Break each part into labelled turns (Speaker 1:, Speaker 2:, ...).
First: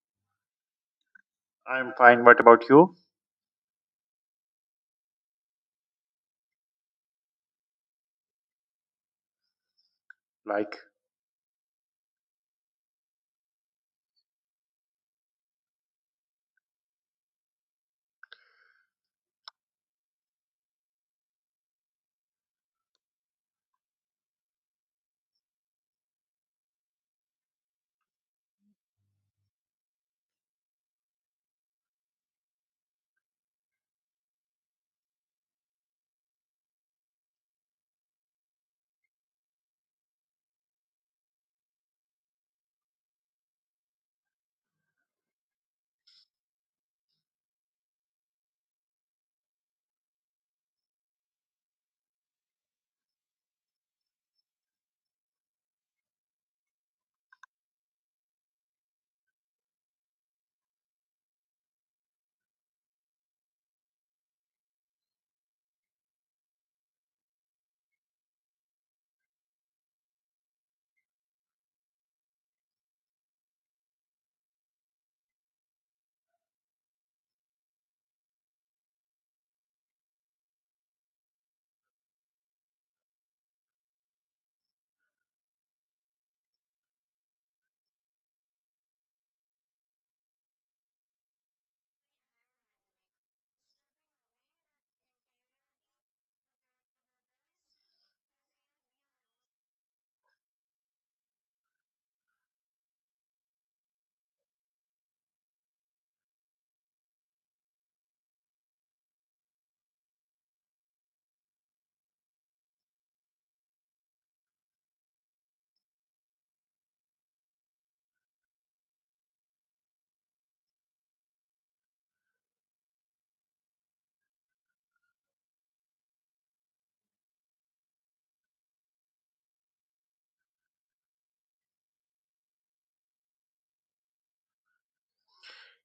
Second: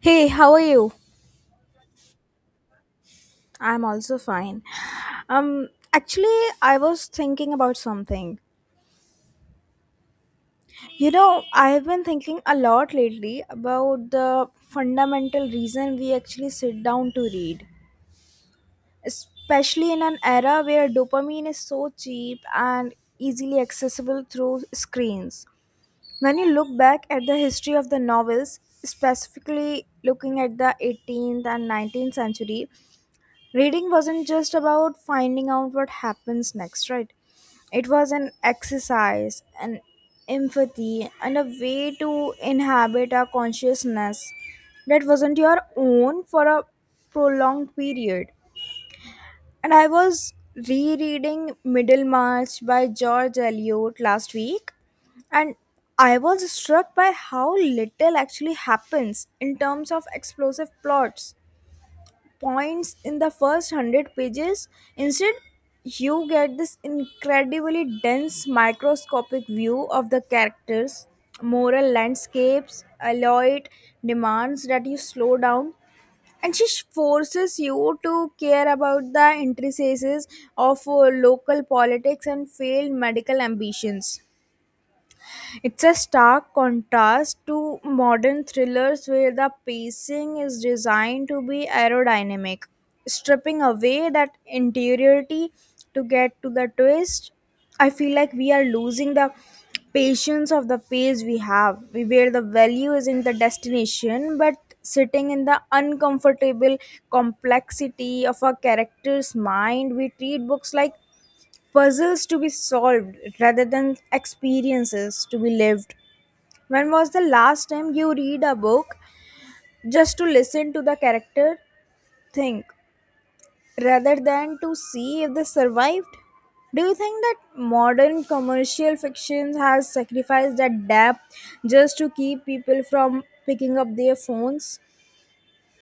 Speaker 1: Hey, how are you?
Speaker 2: I'm fine. What about you?
Speaker 1: I'm also fine. I was thinking about something.
Speaker 2: Like,
Speaker 1: I've been thinking a lot lately about the fundamental reason we actually sit down to read, especially in an era where dopamine is so cheap and easily accessible through screens. When you look back at the history of the novels, specifically looking at the 18th and 19th century, reading wasn't just about finding out what happens next, right? It was an exercise, an empathy, and a way to inhabit our consciousness that wasn't your own for a prolonged period. And I was rereading Middlemarch by George Eliot last week, and I was struck by how little actually happens in terms of explosive plots points in the first 100 pages. Instead, you get this incredibly dense microscopic view of the characters, moral landscapes, alloyed demands that you slow down. And she forces you to care about the intricacies of local politics and failed medical ambitions. It's a stark contrast to modern thrillers where the pacing is designed to be aerodynamic, stripping away that interiority to get to the twist. I feel like we are losing the patience of the pace we have, we where the value is in the destination, but sitting in the uncomfortable complexity of a character's mind, we treat books like puzzles to be solved rather than experiences to be lived. When was the last time you read a book just to listen to the character think rather than to see if they survived? Do you think that modern commercial fiction has sacrificed that depth just to keep people from picking up their phones?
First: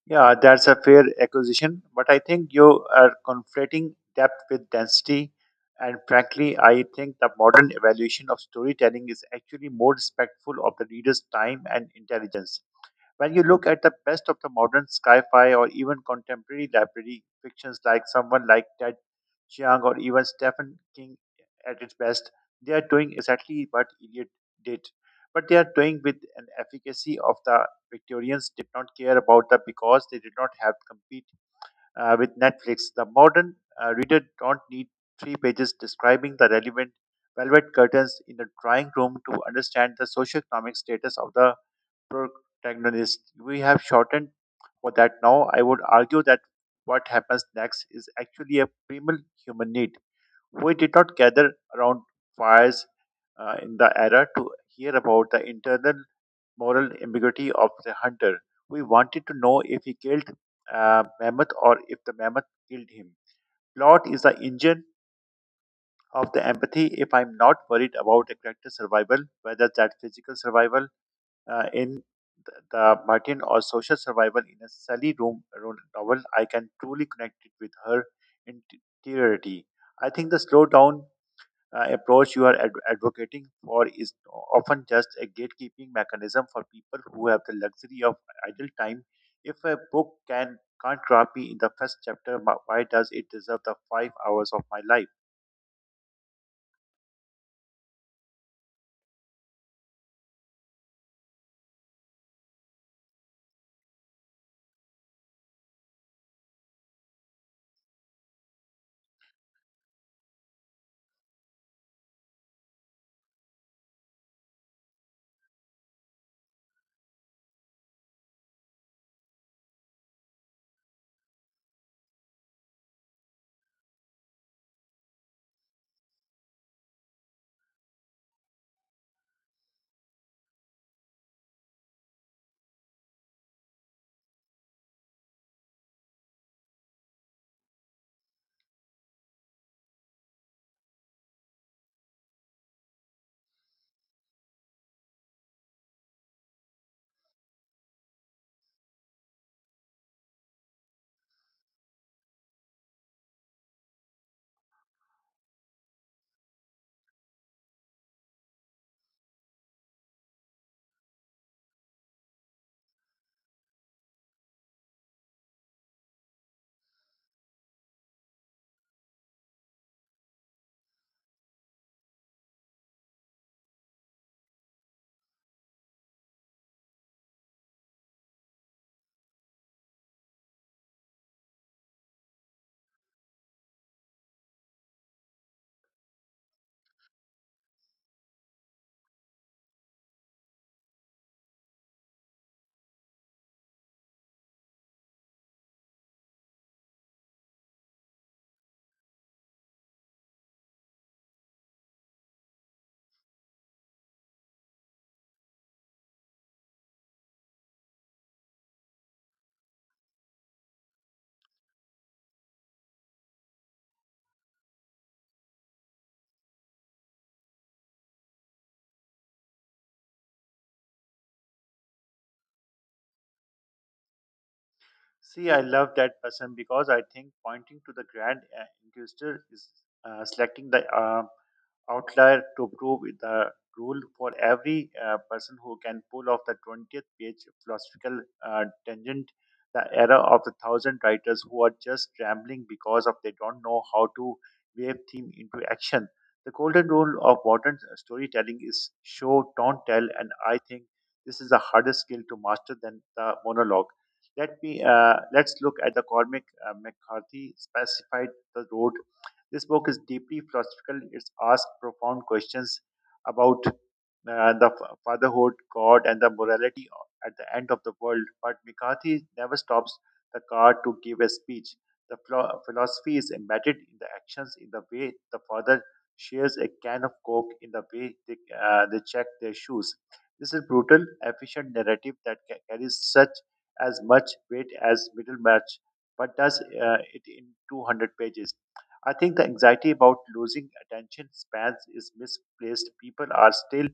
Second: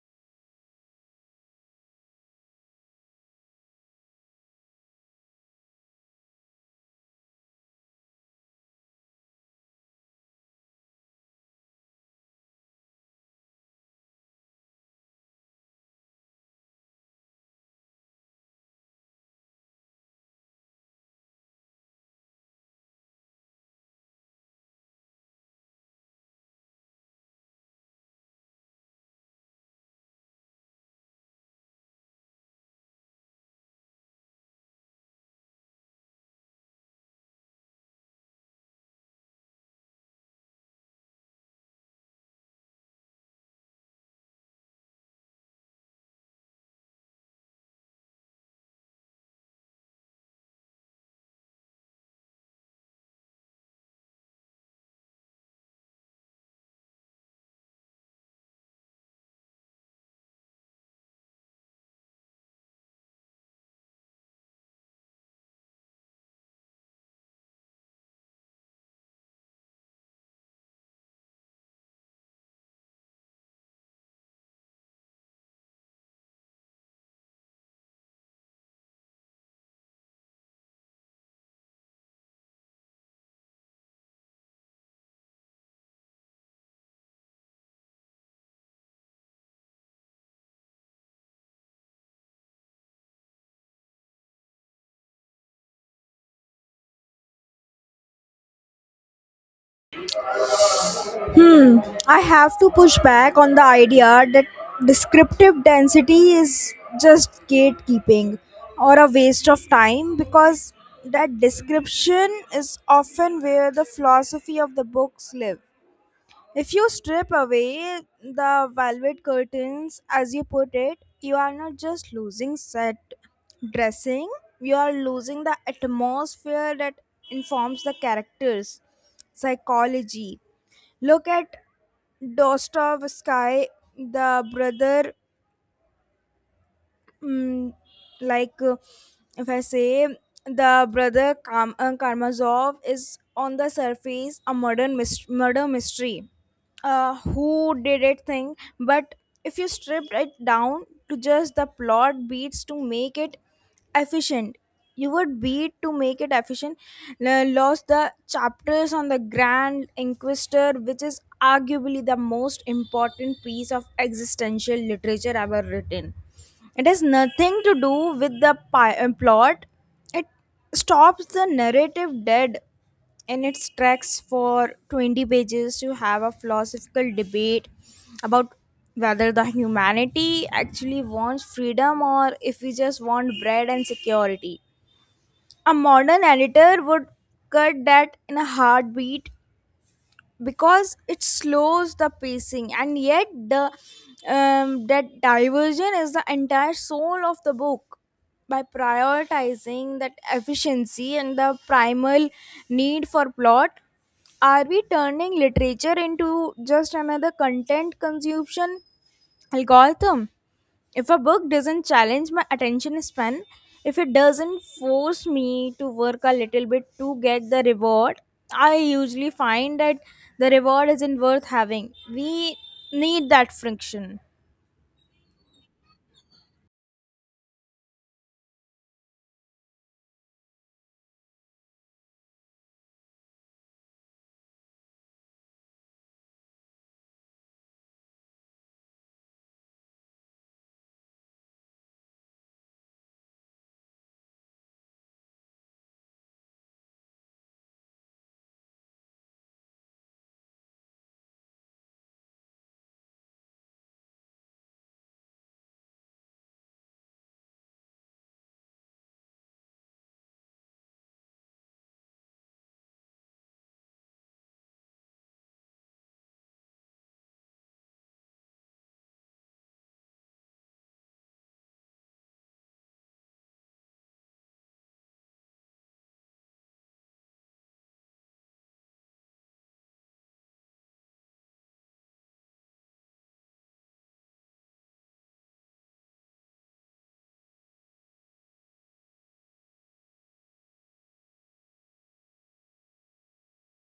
Speaker 2: yeah, that's a fair acquisition, but I think you are conflating depth with density. And frankly, I think the modern evaluation of storytelling is actually more respectful of the reader's time and intelligence. When you look at the best of the modern sci-fi or even contemporary library fictions like someone like Ted Chiang or even Stephen King at its best, they are doing exactly what Eliot did. But they are doing with an efficacy of the Victorians did not care about the because they did not have to compete with Netflix. The modern reader don't need three pages describing the relevant velvet curtains in the drawing room to understand the socioeconomic status of the protagonist. We have shortened for that now. I would argue that what happens next is actually a primal human need. We did not gather around fires in the era to hear about the internal moral ambiguity of the hunter. We wanted to know if he killed mammoth or if the mammoth killed him. Plot is the engine of the empathy. If I'm not worried about a character's survival, whether that physical survival uh, in the Martin or Social Survival in a Sally Room Room novel, I can truly connect it with her interiority. I think the slow down approach you are advocating for is often just a gatekeeping mechanism for people who have the luxury of idle time. If a book can't grab me in the first chapter, why does it deserve the 5 hours of my life?
Speaker 1: Hmm, I have to push back on the idea that descriptive density is just gatekeeping or a waste of time, because that description is often where the philosophy of the books live. If you strip away the velvet curtains, as you put it, you are not just losing set dressing, you are losing the atmosphere that informs the characters, psychology. Look at Dostoevsky, the brother, mm, like uh, if I say, the brother Karamazov is on the surface a modern murder mystery, who did it thing, but if you stripped it down to just the plot beats to make it efficient, you would beat to make it efficient, lost the chapters on the grand inquisitor, which is arguably the most important piece of existential literature ever written. It has nothing to do with the plot. It stops the narrative dead in its tracks for 20 pages to have a philosophical debate about whether the humanity actually wants freedom or if we just want bread and security. A modern editor would cut that in a heartbeat because it slows the pacing, and yet the that diversion is the entire soul of the book. By prioritizing that efficiency and the primal need for plot, are we turning literature into just another content consumption algorithm? If a book doesn't challenge my attention span, if it doesn't force me to work a little bit to get the reward, I usually find that the reward isn't worth having. We need that friction.
Speaker 2: See, I love that person because I think pointing to the grand inquisitor is selecting the outlier to prove the rule for every person who can pull off the 20th page philosophical tangent, the era of the thousand writers who are just rambling because of they don't know how to wave theme into action. The golden rule of modern storytelling is show, don't tell, and I think this is a harder skill to master than the monologue. Let's look at the Cormac McCarthy specified the road. This book is deeply philosophical. It's asked profound questions about fatherhood, God, and the morality at the end of the world. But McCarthy never stops the car to give a speech. The philosophy is embedded in the actions, in the way the father shares a can of coke, in the way they check their shoes. This is brutal, efficient narrative that carries such as much weight as Middlemarch, but does it in 200 pages. I think the anxiety about losing attention spans is misplaced. People are still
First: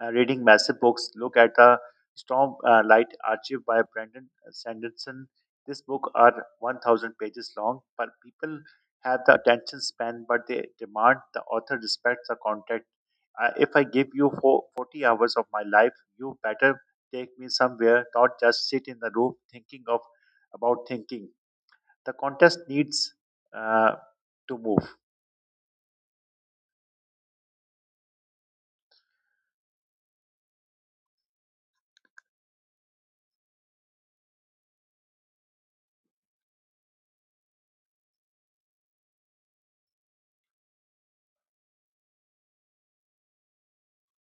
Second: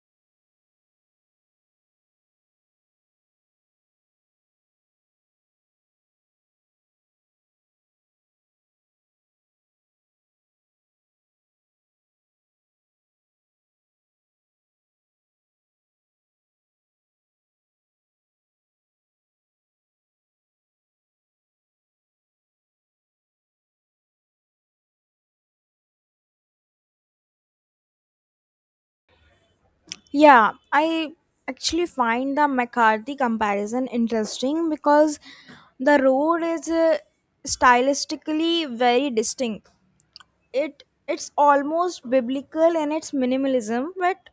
Speaker 2: reading massive books. Look at the Storm Light Archive by Brandon Sanderson. This book are 1,000 pages long, but people have the attention span, but they demand the author respects the content. If I give you 40 hours of my life, you better take me somewhere, not just sit in the room thinking of about thinking. The contest needs uh, to move.
Speaker 1: Yeah, I actually find the McCarthy comparison interesting because The Road is stylistically very distinct. It's almost biblical in its minimalism, but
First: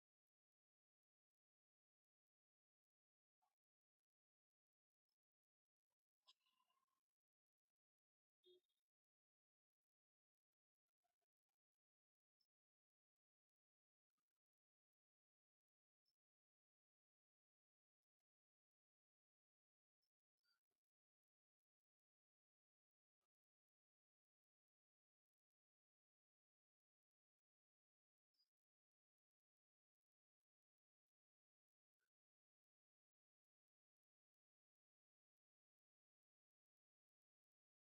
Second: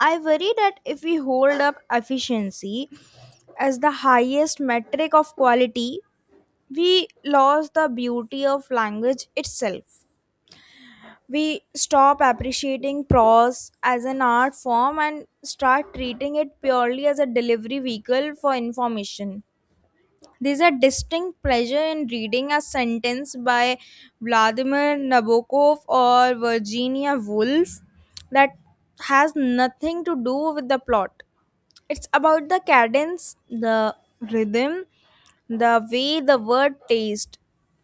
Speaker 1: I worry that if we hold up efficiency as the highest metric of quality, we lose the beauty of language itself. We stop appreciating prose as an art form and start treating it purely as a delivery vehicle for information. There's a distinct pleasure in reading a sentence by Vladimir Nabokov or Virginia Woolf that has nothing to do with the plot. It's about the cadence, the rhythm, the way the word tastes.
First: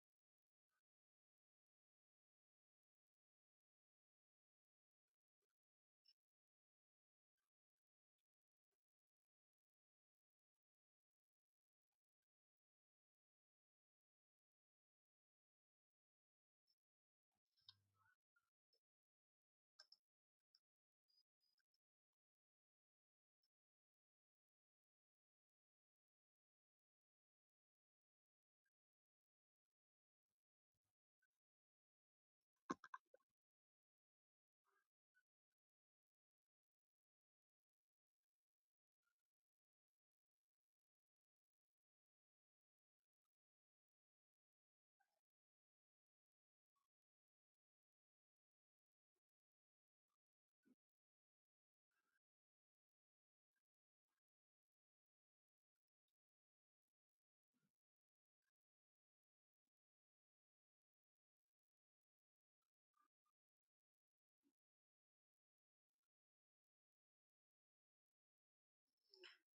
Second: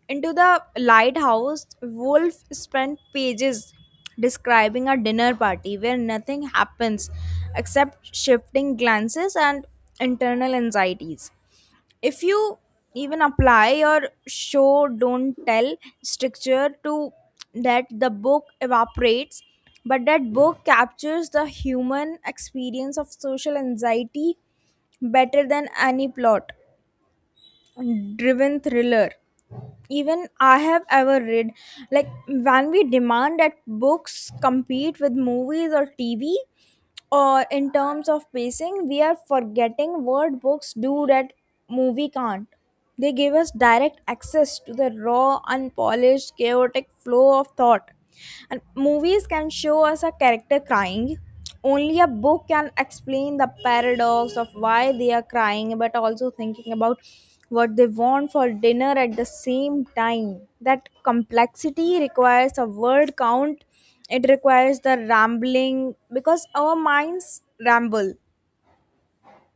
Speaker 1: Into the lighthouse, Wolf spent pages describing a dinner party where nothing happens except shifting glances and internal anxieties. If you even apply your show don't tell structure to that, the book evaporates, but that book captures the human experience of social anxiety better than any plot driven thriller even I have ever read. Like when we demand that books compete with movies or TV, or in terms of pacing, we are forgetting what books do that movie can't. They give us direct access to the raw, unpolished, chaotic flow of thought. And movies can show us a character crying, only a book can explain the paradox of why they are crying but also thinking about what they want for dinner at the same time. That complexity requires a word count, it requires the rambling because our minds ramble.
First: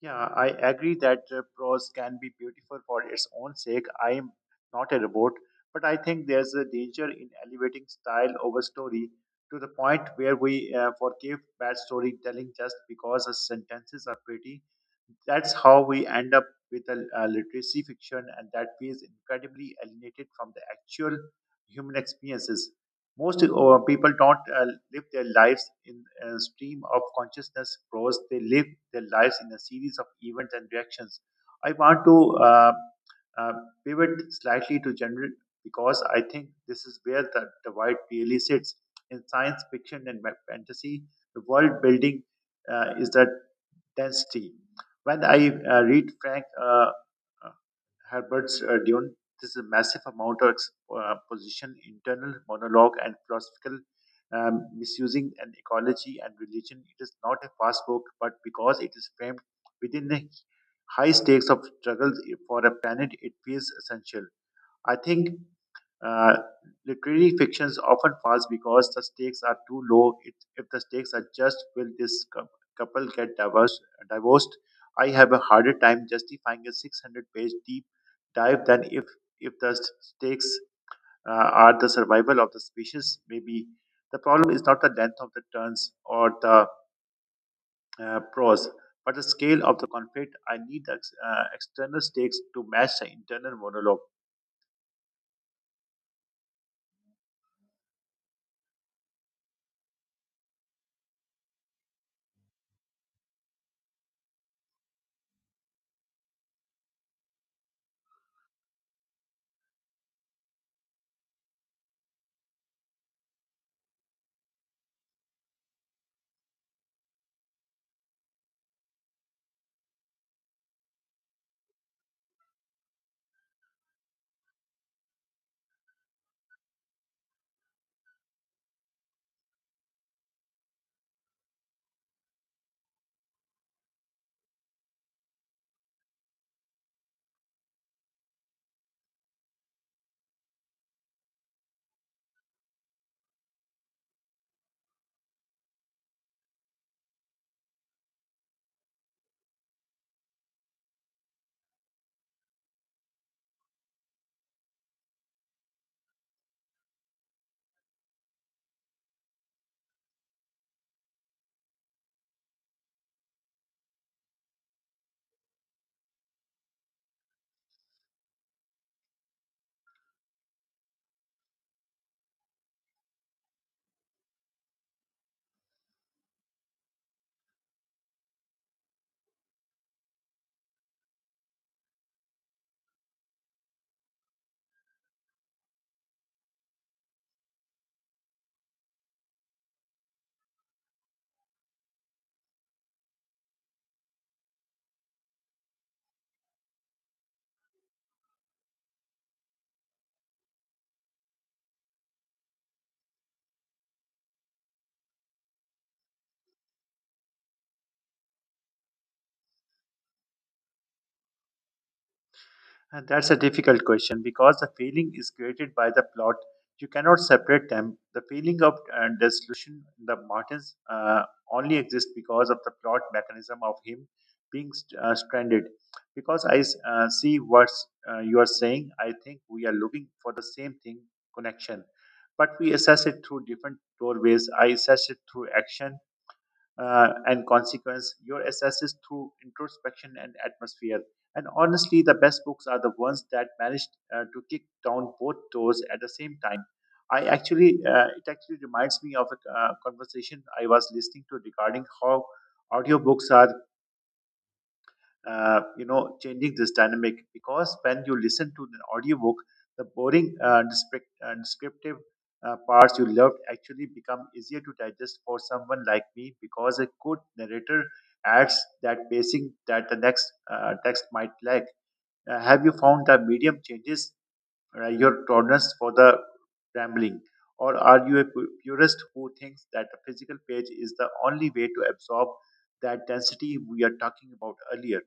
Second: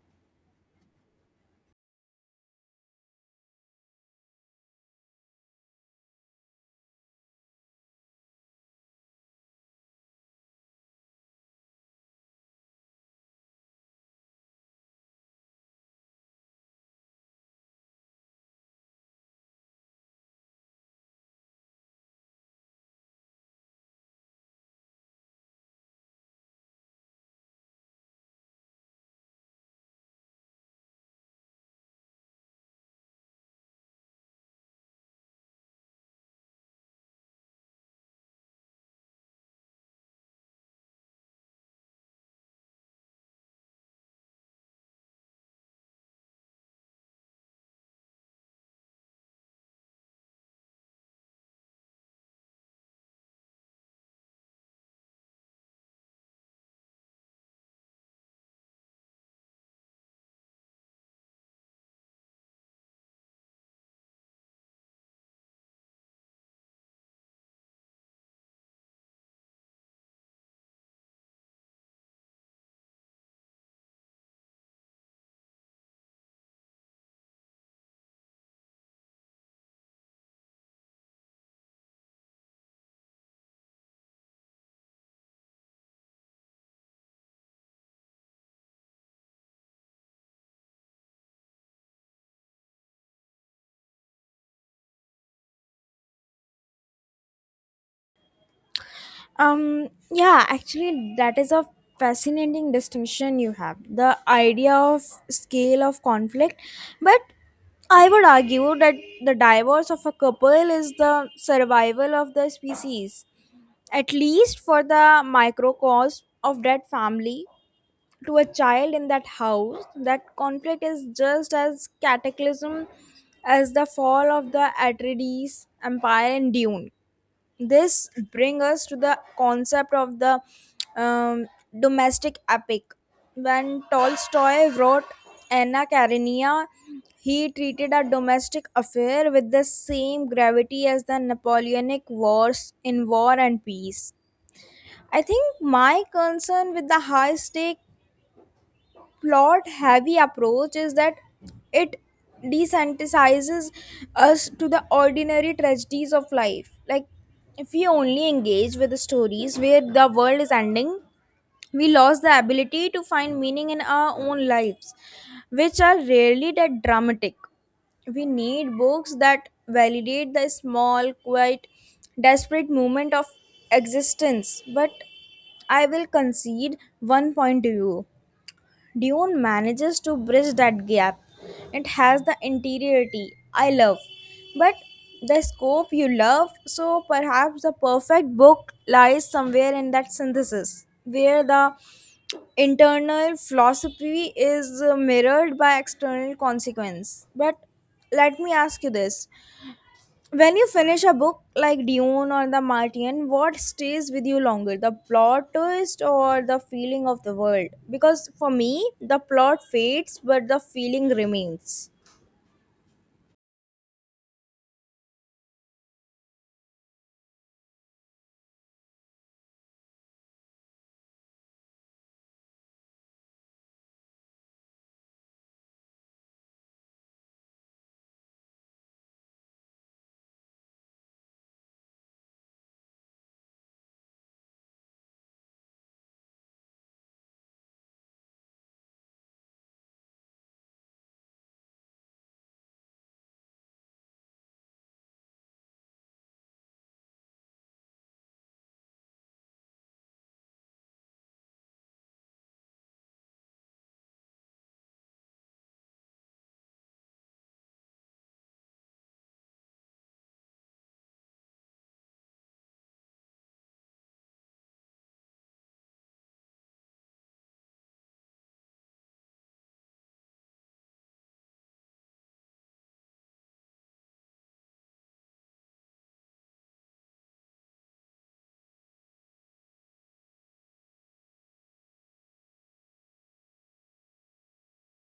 Speaker 2: Yeah, I agree that prose can be beautiful for its own sake. I am not a robot, but I think there's a danger in elevating style over story to the point where we forgive bad storytelling just because the sentences are pretty. That's how we end up with a literacy fiction, and that feels incredibly alienated from the actual human experiences. Most people don't live their lives in a stream of consciousness prose. They live their lives in a series of events and reactions. I want to uh, pivot slightly to genre because I think this is where the divide really sits. In science fiction and fantasy, the world building is the density. When I read Frank Herbert's Dune. This is a massive amount of position, internal monologue, and philosophical misusing an ecology and religion. It is not a fast book, but because it is framed within the high stakes of struggle for a planet, it feels essential. I think uh, literary fictions often falls because the stakes are too low. It, if the stakes are just will this couple get divorced, I have a harder time justifying a 600-page deep dive than if the stakes are the survival of the species. Maybe the problem is not the length of the turns or the prose, but the scale of the conflict. I need the external stakes to match the internal monologue.
Speaker 1: That is a fascinating distinction you have, the idea of scale of conflict. But I would argue that the divorce of a couple is the survival of the species, at least for the microcosm of that family. To a child in that house, that conflict is just as cataclysm as the fall of the Atreides empire in Dune. This bring us to the concept of the um, domestic epic. When Tolstoy wrote Anna Karenina, he treated a domestic affair with the same gravity as the Napoleonic wars in War and Peace. I think my concern with the high stake plot heavy approach is that it desensitizes us to the ordinary tragedies of life. Like if we only engage with the stories where the world is ending, we lost the ability to find meaning in our own lives, which are rarely that dramatic. We need books that validate the small, quiet, desperate moment of existence. But I will concede one point to you, Dune manages to bridge that gap. It has the interiority I love, but the scope you love, so perhaps the perfect book lies somewhere in that synthesis, where the internal philosophy is mirrored by external consequence. But let me ask you this, when you finish a book like Dune or The Martian, what stays with you longer, the plot twist or the feeling of the world? Because for me, the plot fades but the feeling remains.
Speaker 2: And that's a difficult question because the feeling is created by the plot. You cannot separate them. The feeling of dissolution in the mountains only exists because of the plot mechanism of him being stranded. Because see what you are saying, I think we are looking for the same thing connection. But we assess it through different doorways. I assess it through action and consequence, your assesses through introspection and atmosphere. And honestly, the best books are the ones that managed to kick down both doors at the same time. It actually reminds me of a conversation I was listening to regarding how audiobooks are changing this dynamic because when you listen to an audiobook the boring descriptive parts you loved actually become easier to digest for someone like me because a good narrator adds that pacing that the next text might lack. Have you found that medium changes your tolerance for the rambling, or are you a purist who thinks that the physical page is the only way to absorb that density we are talking about earlier?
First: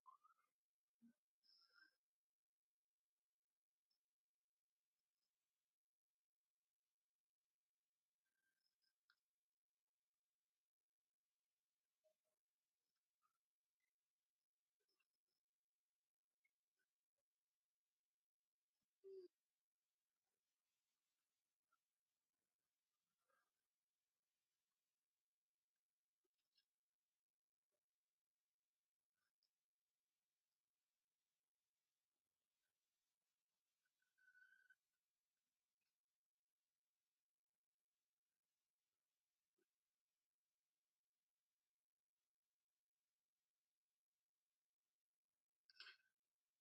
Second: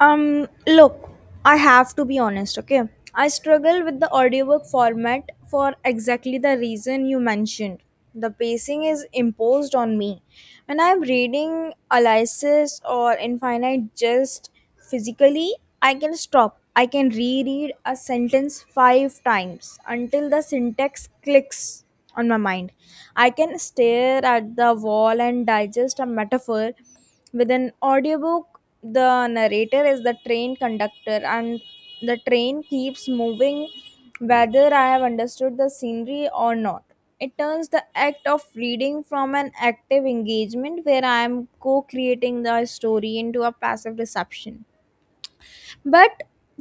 Speaker 1: Look, I have to be honest, okay? I struggle with the audiobook format for exactly the reason you mentioned. The pacing is imposed on me. When I'm reading Alice's or Infinite just physically, I can stop. I can reread a sentence five times until the syntax clicks on my mind. I can stare at the wall and digest a metaphor. With an audiobook, the narrator is the train conductor and the train keeps moving whether I have understood the scenery or not. It turns the act of reading from an active engagement where I am co creating the story into a passive reception. But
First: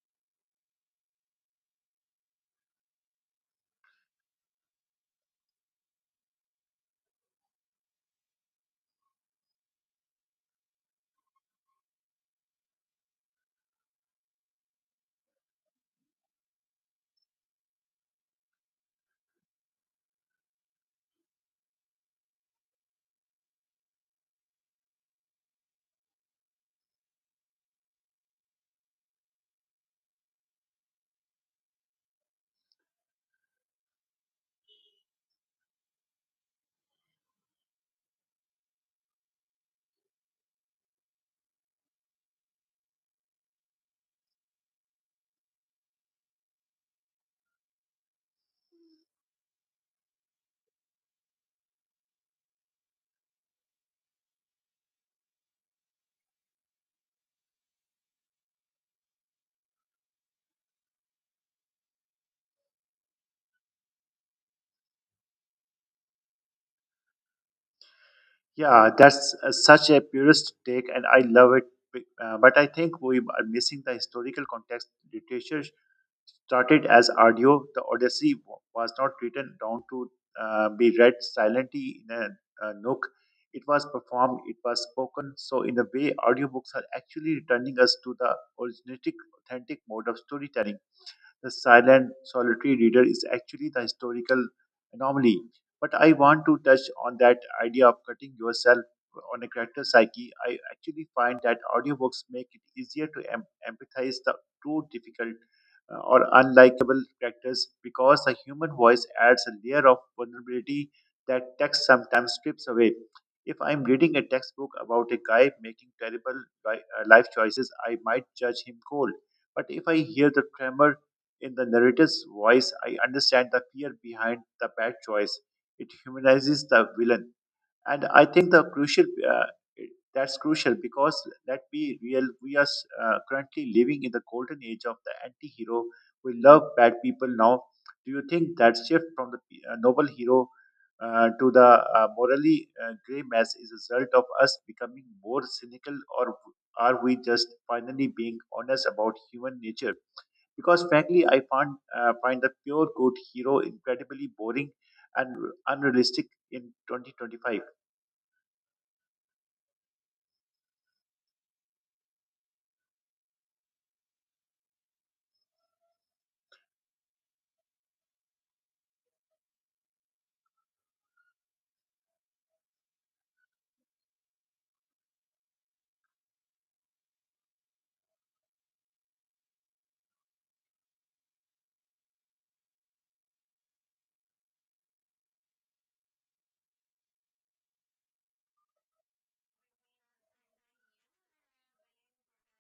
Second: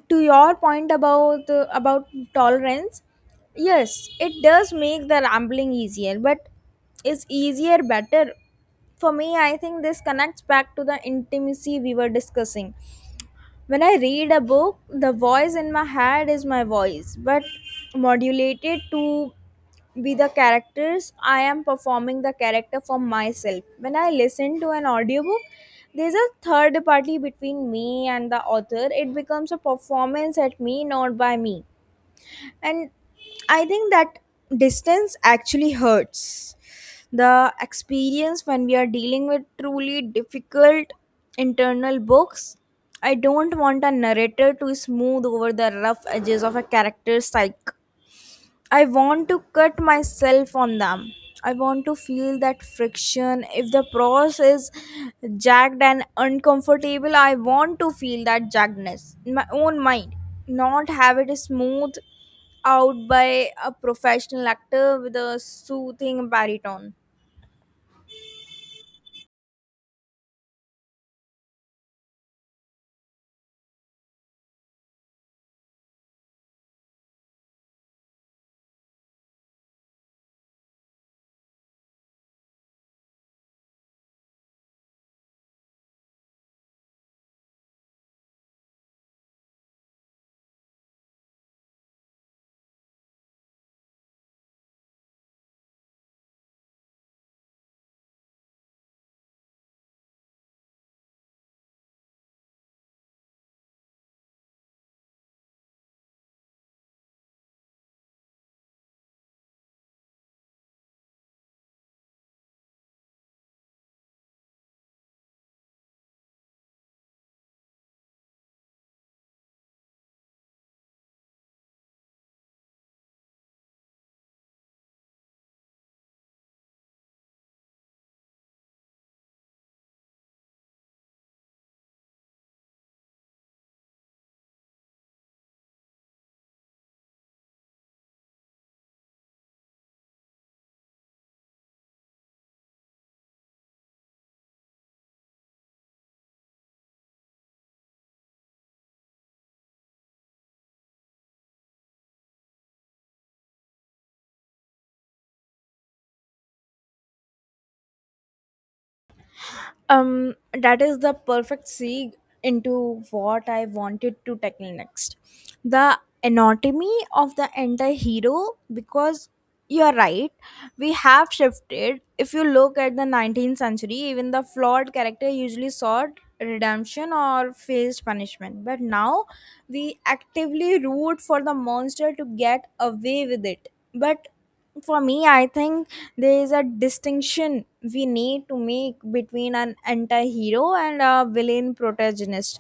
Speaker 1: to your point about tolerance, yes it does make the rambling easier, but is easier better? For me, I think this connects back to the intimacy we were discussing. When I read a book, the voice in my head is my voice, but modulated to be the characters. I am performing the character for myself. When I listen to an audiobook, there's a third party between me and the author. It becomes a performance at me, not by me. And I think that distance actually hurts the experience when we are dealing with truly difficult internal books. I don't want a narrator to smooth over the rough edges of a character's psyche. I want to cut myself on them. I want to feel that friction. If the process is jagged and uncomfortable, I want to feel that jaggedness in my own mind, not have it smoothed out by a professional actor with a soothing baritone.
Speaker 2: Yeah, that's such a purist take, and I love it. But I think we are missing the historical context. Literature started as audio. The Odyssey was not written down to be read silently in a nook. It was performed, it was spoken. So, in a way, audiobooks are actually returning us to the originating, authentic mode of storytelling. The silent, solitary reader is actually the historical anomaly. But I want to touch on that idea of cutting yourself on a character psyche. I actually find that audiobooks make it easier to empathize the too difficult or unlikable characters because the human voice adds a layer of vulnerability that text sometimes strips away. If I'm reading a textbook about a guy making terrible life choices, I might judge him cold. But if I hear the tremor in the narrator's voice, I understand the fear behind the bad choice. It humanizes the villain, and I think the crucial that's crucial because let's be real, we are currently living in the golden age of the anti-hero. We love bad people now. Do you think that shift from the noble hero to the morally gray mass is a result of us becoming more cynical, or are we just finally being honest about human nature? Because frankly I find the pure good hero incredibly boring and unrealistic in 2025.
Speaker 1: um that is the perfect segue into what I wanted to tackle next, the anatomy of the entire hero. Because you're right, we have shifted. If you look at the 19th century, even the flawed character usually sought redemption or faced punishment, but now we actively root for the monster to get away with it. But for me, I think there is a distinction we need to make between an anti-hero and a villain protagonist.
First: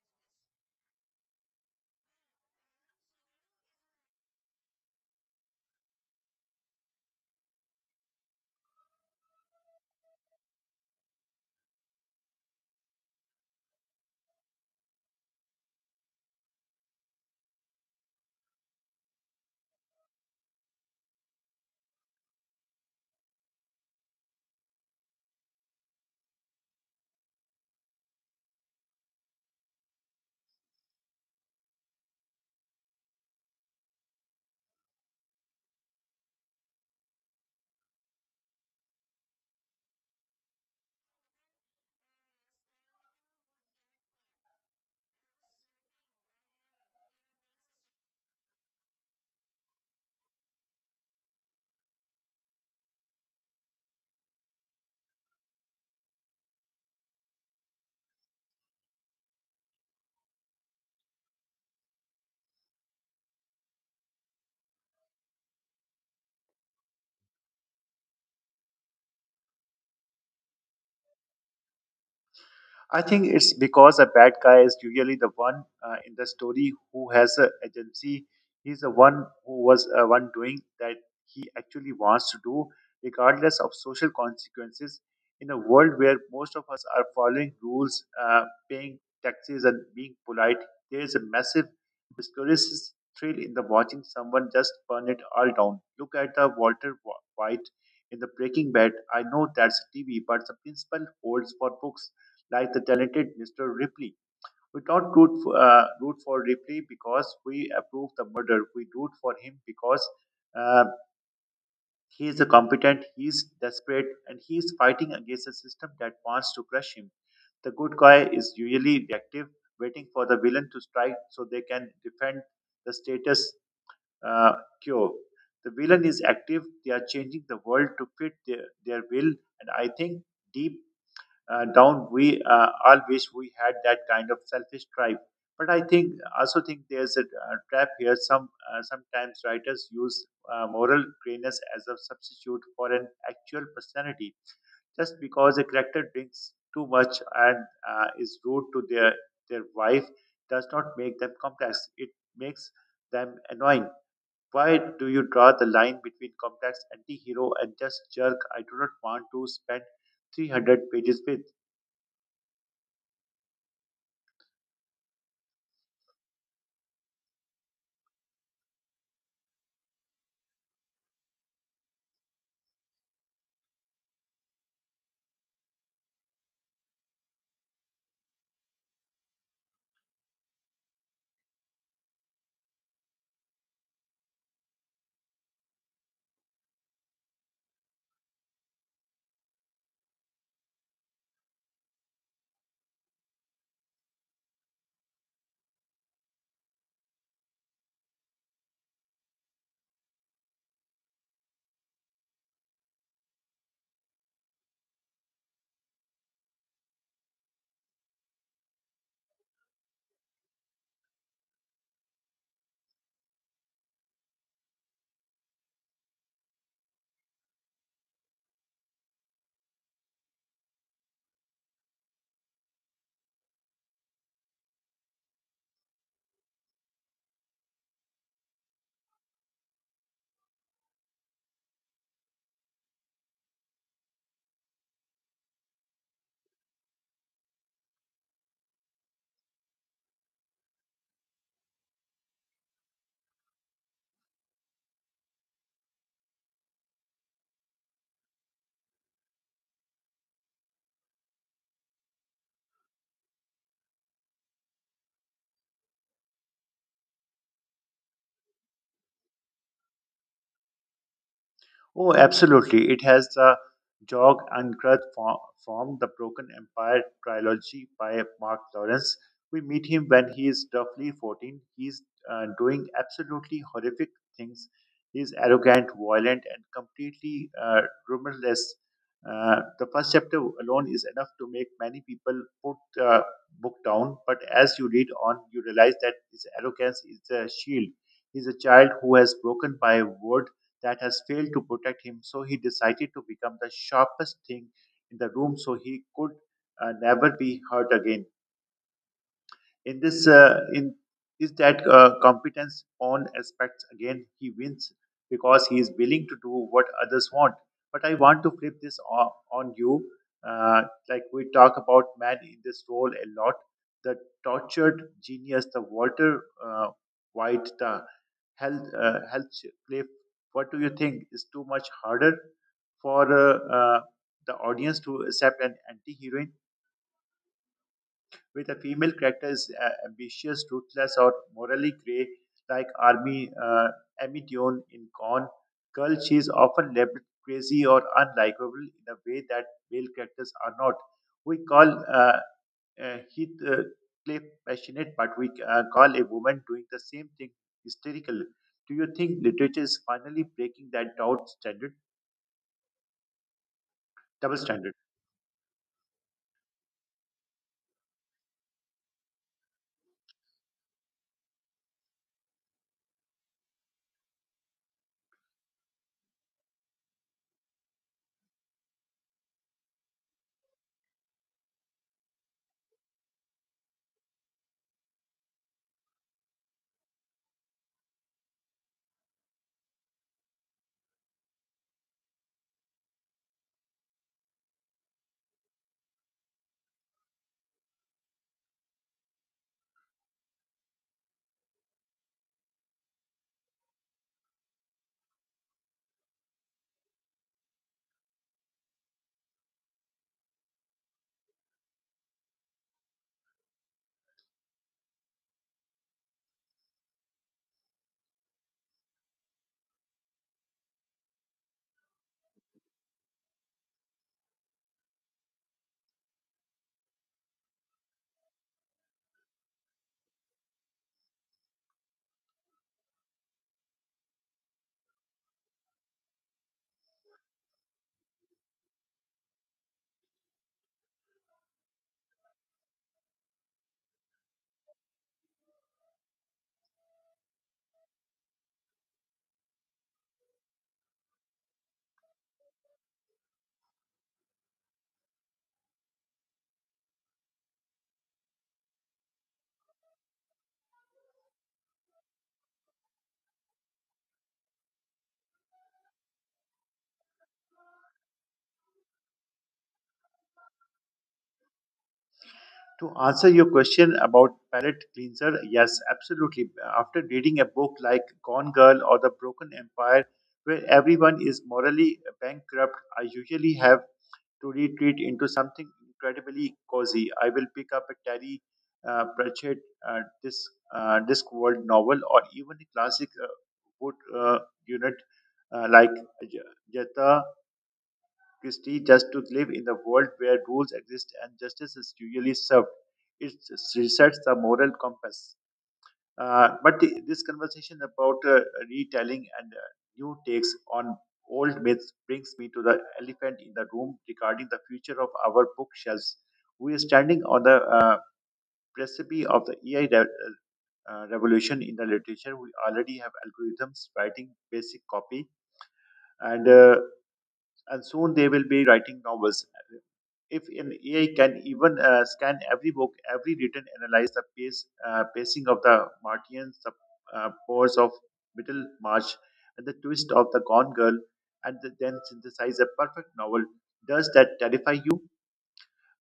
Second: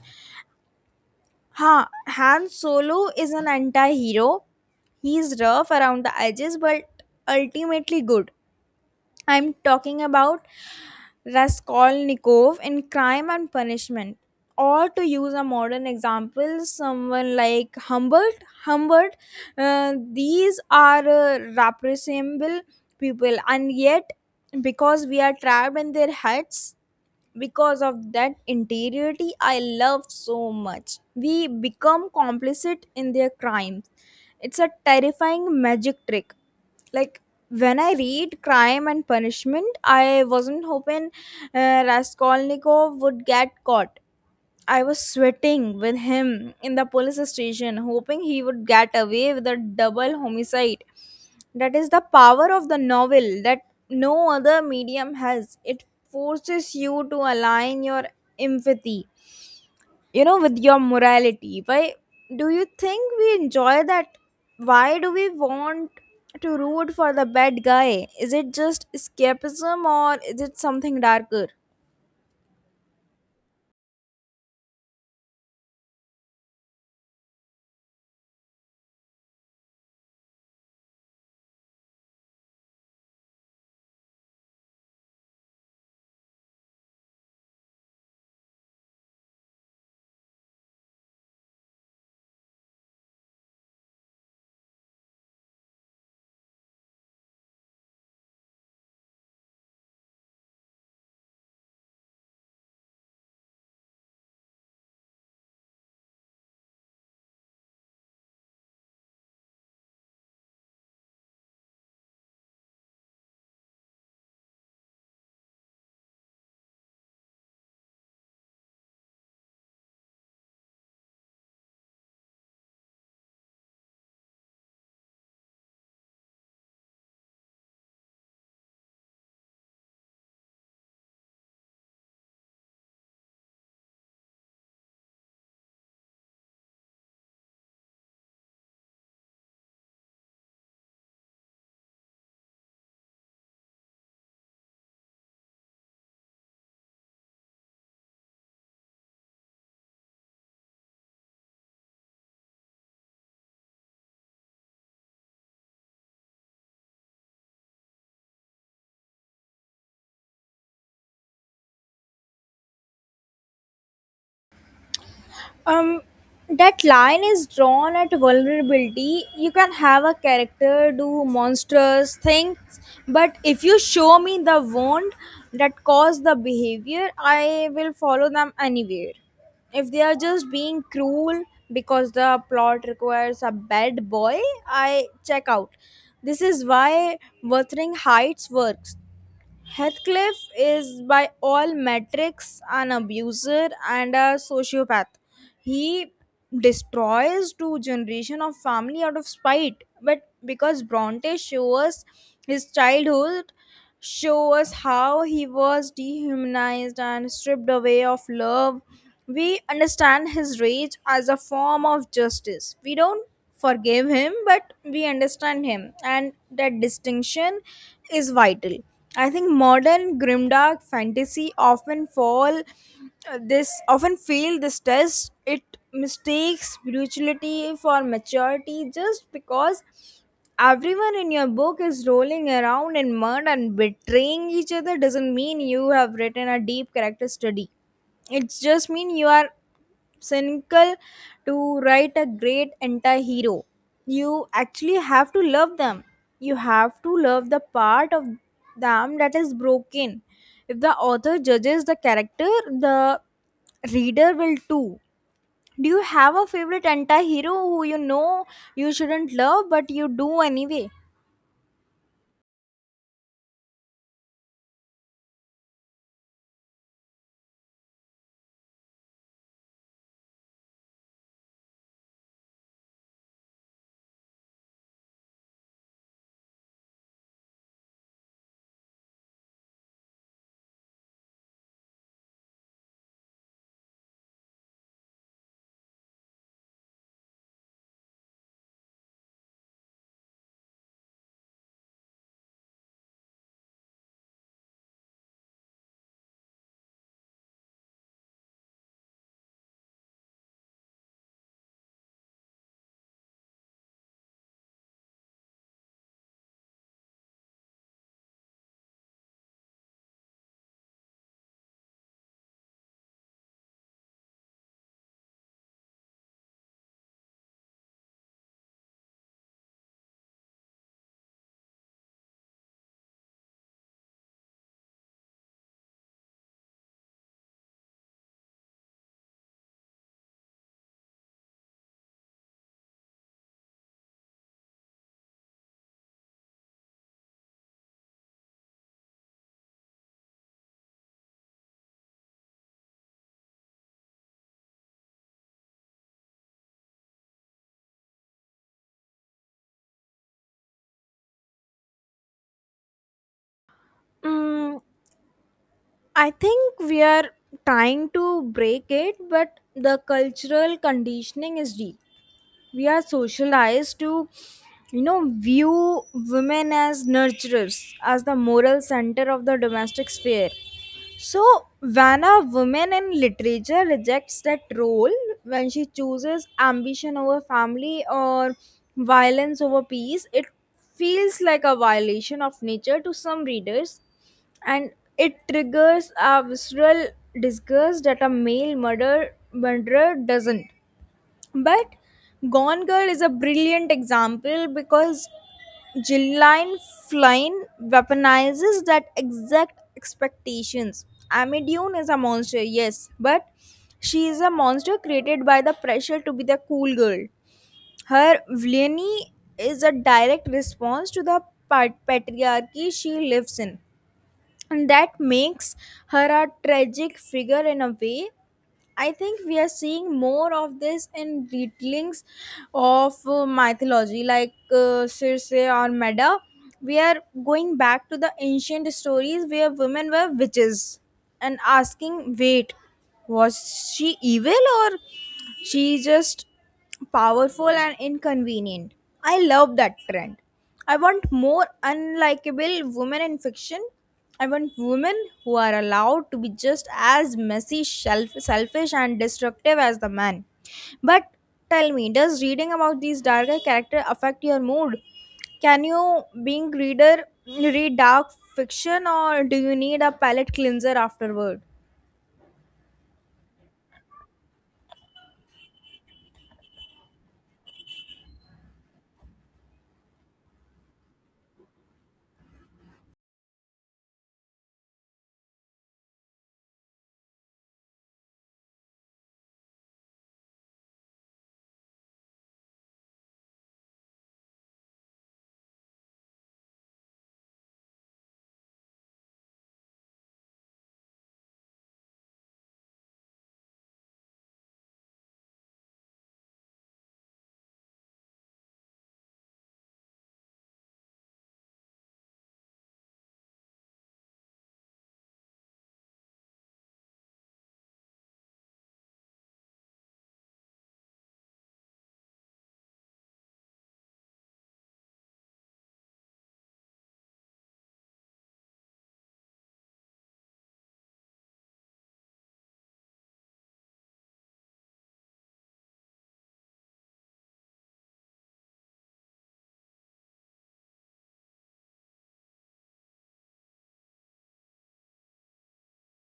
Speaker 1: Ha, Han Solo is an anti-hero. He's rough around the edges but ultimately good. I'm talking about Raskolnikov in Crime and Punishment. Or to use a modern example, someone like Humbert. Humbert, these are reprehensible people, and yet, because we are trapped in their heads, because of that interiority I love so much, we become complicit in their crimes. It's a terrifying magic trick. Like when I read Crime and Punishment, I wasn't hoping Raskolnikov would get caught. I was sweating with him in the police station, hoping he would get away with a double homicide. That is the power of the novel that no other medium has. It forces you to align your empathy with your morality. Why do you think we enjoy that? Why do we want to root for the bad guy? Is it just escapism, or is it something darker?
Speaker 2: I think it's because a bad guy is usually the one in the story who has a agency. He's the one who was one doing that he actually wants to do, regardless of social consequences. In a world where most of us are following rules, paying taxes, and being polite, there is a massive mysterious thrill in the watching someone just burn it all down. Look at the White in the Breaking Bad. I know that's TV, but the principle holds for books like the talented Mr. Ripley. We don't root for Ripley because we approve the murder. We root for him because uh, he is a competent, he is desperate, and he is fighting against a system that wants to crush him. The good guy is usually reactive, waiting for the villain to strike so they can defend the status uh, quo. The villain is active, they are changing the world to fit their will, and I think deep down we all wish we had that kind of selfish drive. But I think also think there's a trap here. Sometimes writers use moral grayness as a substitute for an actual personality. Just because a character drinks too much and is rude to their wife does not make them complex, it makes them annoying. Why do you draw the line between complex anti-hero and just jerk? I do not want to spend 300 pages with.
Speaker 1: um that line is drawn at vulnerability. You can have a character do monstrous things, but if you show me the wound that caused the behavior, I will follow them anywhere. If they are just being cruel because the plot requires a bad boy, I check out. This is why Wuthering Heights works. Heathcliff is, by all metrics, an abuser and a sociopath. He destroys two generation of family out of spite, but because Bronte shows his childhood, shows how he was dehumanized and stripped away of love, we understand his rage as a form of justice. We don't forgive him, but we understand him, and that distinction is vital. I think modern grimdark fantasy often fall this often fail this test. It mistakes spirituality for maturity. Just because everyone in your book is rolling around in mud and betraying each other doesn't mean you have written a deep character study. It just means you are cynical. To write a great anti-hero, you actually have to love them. You have to love the part of them that is broken. If the author judges the character, the reader will too. Do you have a favorite anti-hero who you shouldn't love but you do anyway?
Speaker 2: Oh, absolutely. It has the jog and grudge from the Broken Empire trilogy by Mark Lawrence. We meet him when he is roughly 14. He's doing absolutely horrific things. He's arrogant, violent, and completely remorseless. The first chapter alone is enough to make many people put the book down, but as you read on, you realize that his arrogance is a shield. He's a child who has broken by word that has failed to protect him. So he decided to become the sharpest thing in the room so he could never be hurt again. In this, in is that competence on aspects again he wins because he is willing to do what others want. But I want to flip this on you. Uh, like we talk about man in this role a lot, the tortured genius, the Walter White, the health cliff. What do you think is too much harder for the audience to accept an anti-heroine? With a female character is ambitious, ruthless, or morally grey, like Army Amy Dion in Gone Girl. She is often labeled crazy or unlikable in a way that male characters are not. We call Heath Cliff passionate, but we call a woman doing the same thing hysterical. Do you think literature is finally breaking that double
Speaker 1: Mm,
Speaker 2: standard?
Speaker 1: I think we are trying to break it, but the cultural conditioning is deep. We are socialized to view women as nurturers, as the moral center of the domestic sphere. So when a woman in literature rejects that role, when she chooses ambition over family or violence over peace, it feels like a violation of nature to some readers, and it triggers a visceral disgust that a male murderer doesn't. But Gone Girl is a brilliant example because Gillian Flynn weaponizes that exact expectations. Amy Dune is a monster, yes, but she is a monster created by the pressure to be the cool girl. Her villainy is a direct response to the patriarchy she lives in, and that makes her a tragic figure in a way. I think we are seeing more of this in retellings of mythology, like Circe or Medea. We are going back to the ancient stories where women were witches and asking, wait, was she evil, or she just powerful and inconvenient? I love that trend. I want more unlikable women in fiction. I want women who are allowed to be just as messy, selfish, and destructive as the man. But tell me, does reading about these darker characters affect your mood? Can you, being reader, read dark fiction, or do you need a palate cleanser afterward?
Speaker 2: To answer your question about palate cleanser, yes, absolutely. After reading a book like Gone Girl or The Broken Empire, where everyone is morally bankrupt, I usually have to retreat into something incredibly cozy. I will pick up a Terry Pratchett Discworld novel or even a classic wood unit like J- Jetta Christie just to live in a world where rules exist and justice is usually served. It resets the moral compass. But this conversation about retelling and new takes on old myths brings me to the elephant in the room regarding the future of our bookshelves. We are standing on the precipice of the AI revolution in the literature. We already have algorithms writing basic copy, and uh, and soon they will be writing novels. If an AI can even scan every book, every written, analyze the pacing of the Martians, the pores of Middle March, and the twist of the Gone Girl, then synthesize a perfect novel, does that terrify you?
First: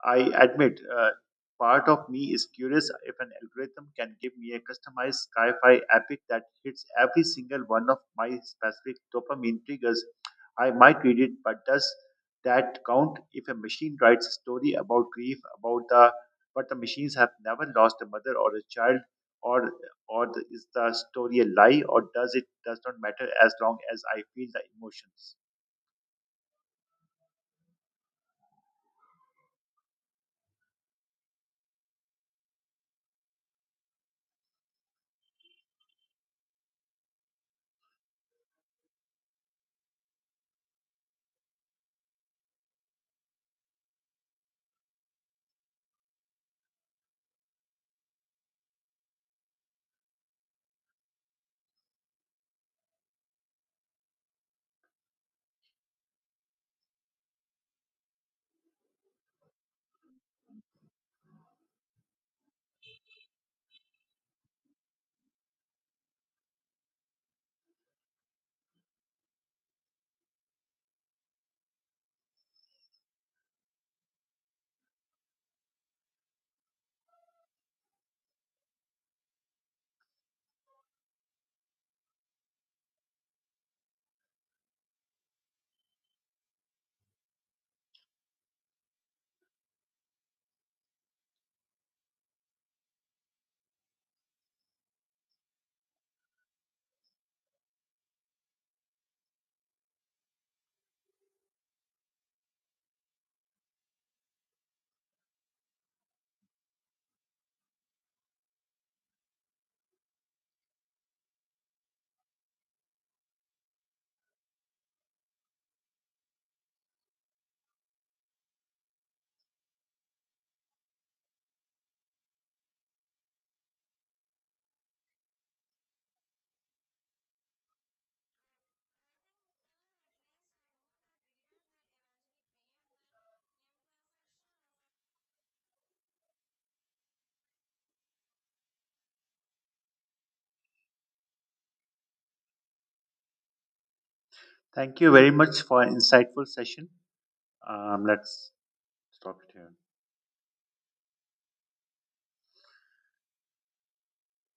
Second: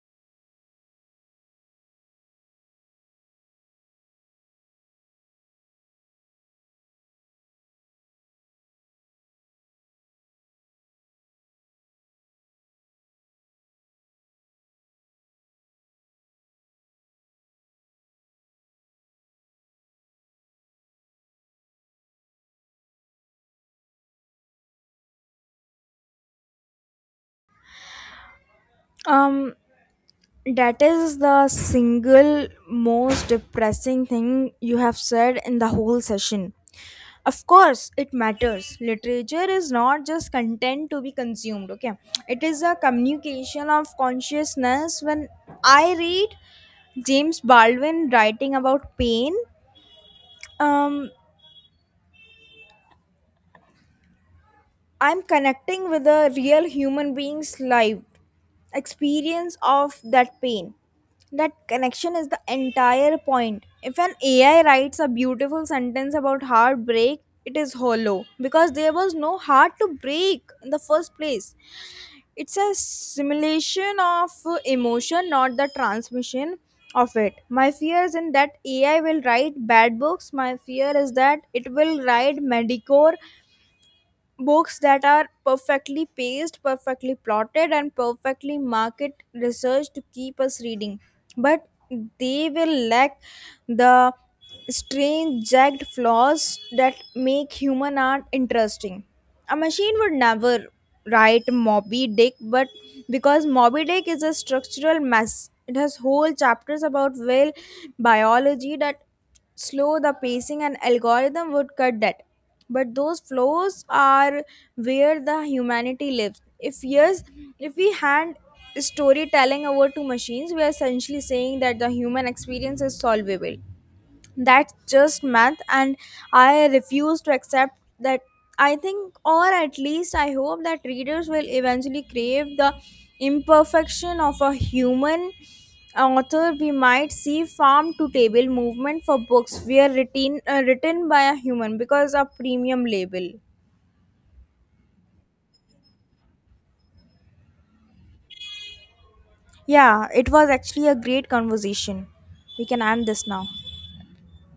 Speaker 2: I admit, part of me is curious if an algorithm can give me a customized sci-fi epic that hits every single one of my specific dopamine triggers. I might read it, but does that count if a machine writes a story about grief, about the but the machines have never lost a mother or a child, or or is the story a lie, or does it does not matter as long as I feel the emotions?
Speaker 1: Um, That is the single most depressing thing you have said in the whole session. Of course, it matters. Literature is not just content to be consumed, okay? It is a communication of consciousness. When I read James Baldwin writing about pain, um, I'm connecting with a real human being's life experience of that pain. That connection is the entire point. If an AI writes a beautiful sentence about heartbreak, it is hollow because there was no heart to break in the first place. It's a simulation of emotion, not the transmission of it. My fear is in that AI will write bad books. My fear is that it will write medicore books that are perfectly paced, perfectly plotted, and perfectly market researched to keep us reading. But they will lack the strange, jagged flaws that make human art interesting. A machine would never write Moby Dick, but because Moby Dick is a structural mess, it has whole chapters about whale biology that slow the pacing and algorithm would cut that. But those flows are where the humanity lives. If yes, if we hand storytelling over to machines, we are essentially saying that the human experience is solvable, that's just math, and I refuse to accept that. I think, or at least I hope, that readers will eventually crave the imperfection of a human author. We might see farm to table movement for books were written written by a human because a premium label.
Speaker 2: Thank you very much for an insightful session. Let's stop it here.
Speaker 1: Yeah, it was actually a great conversation. We can end this now.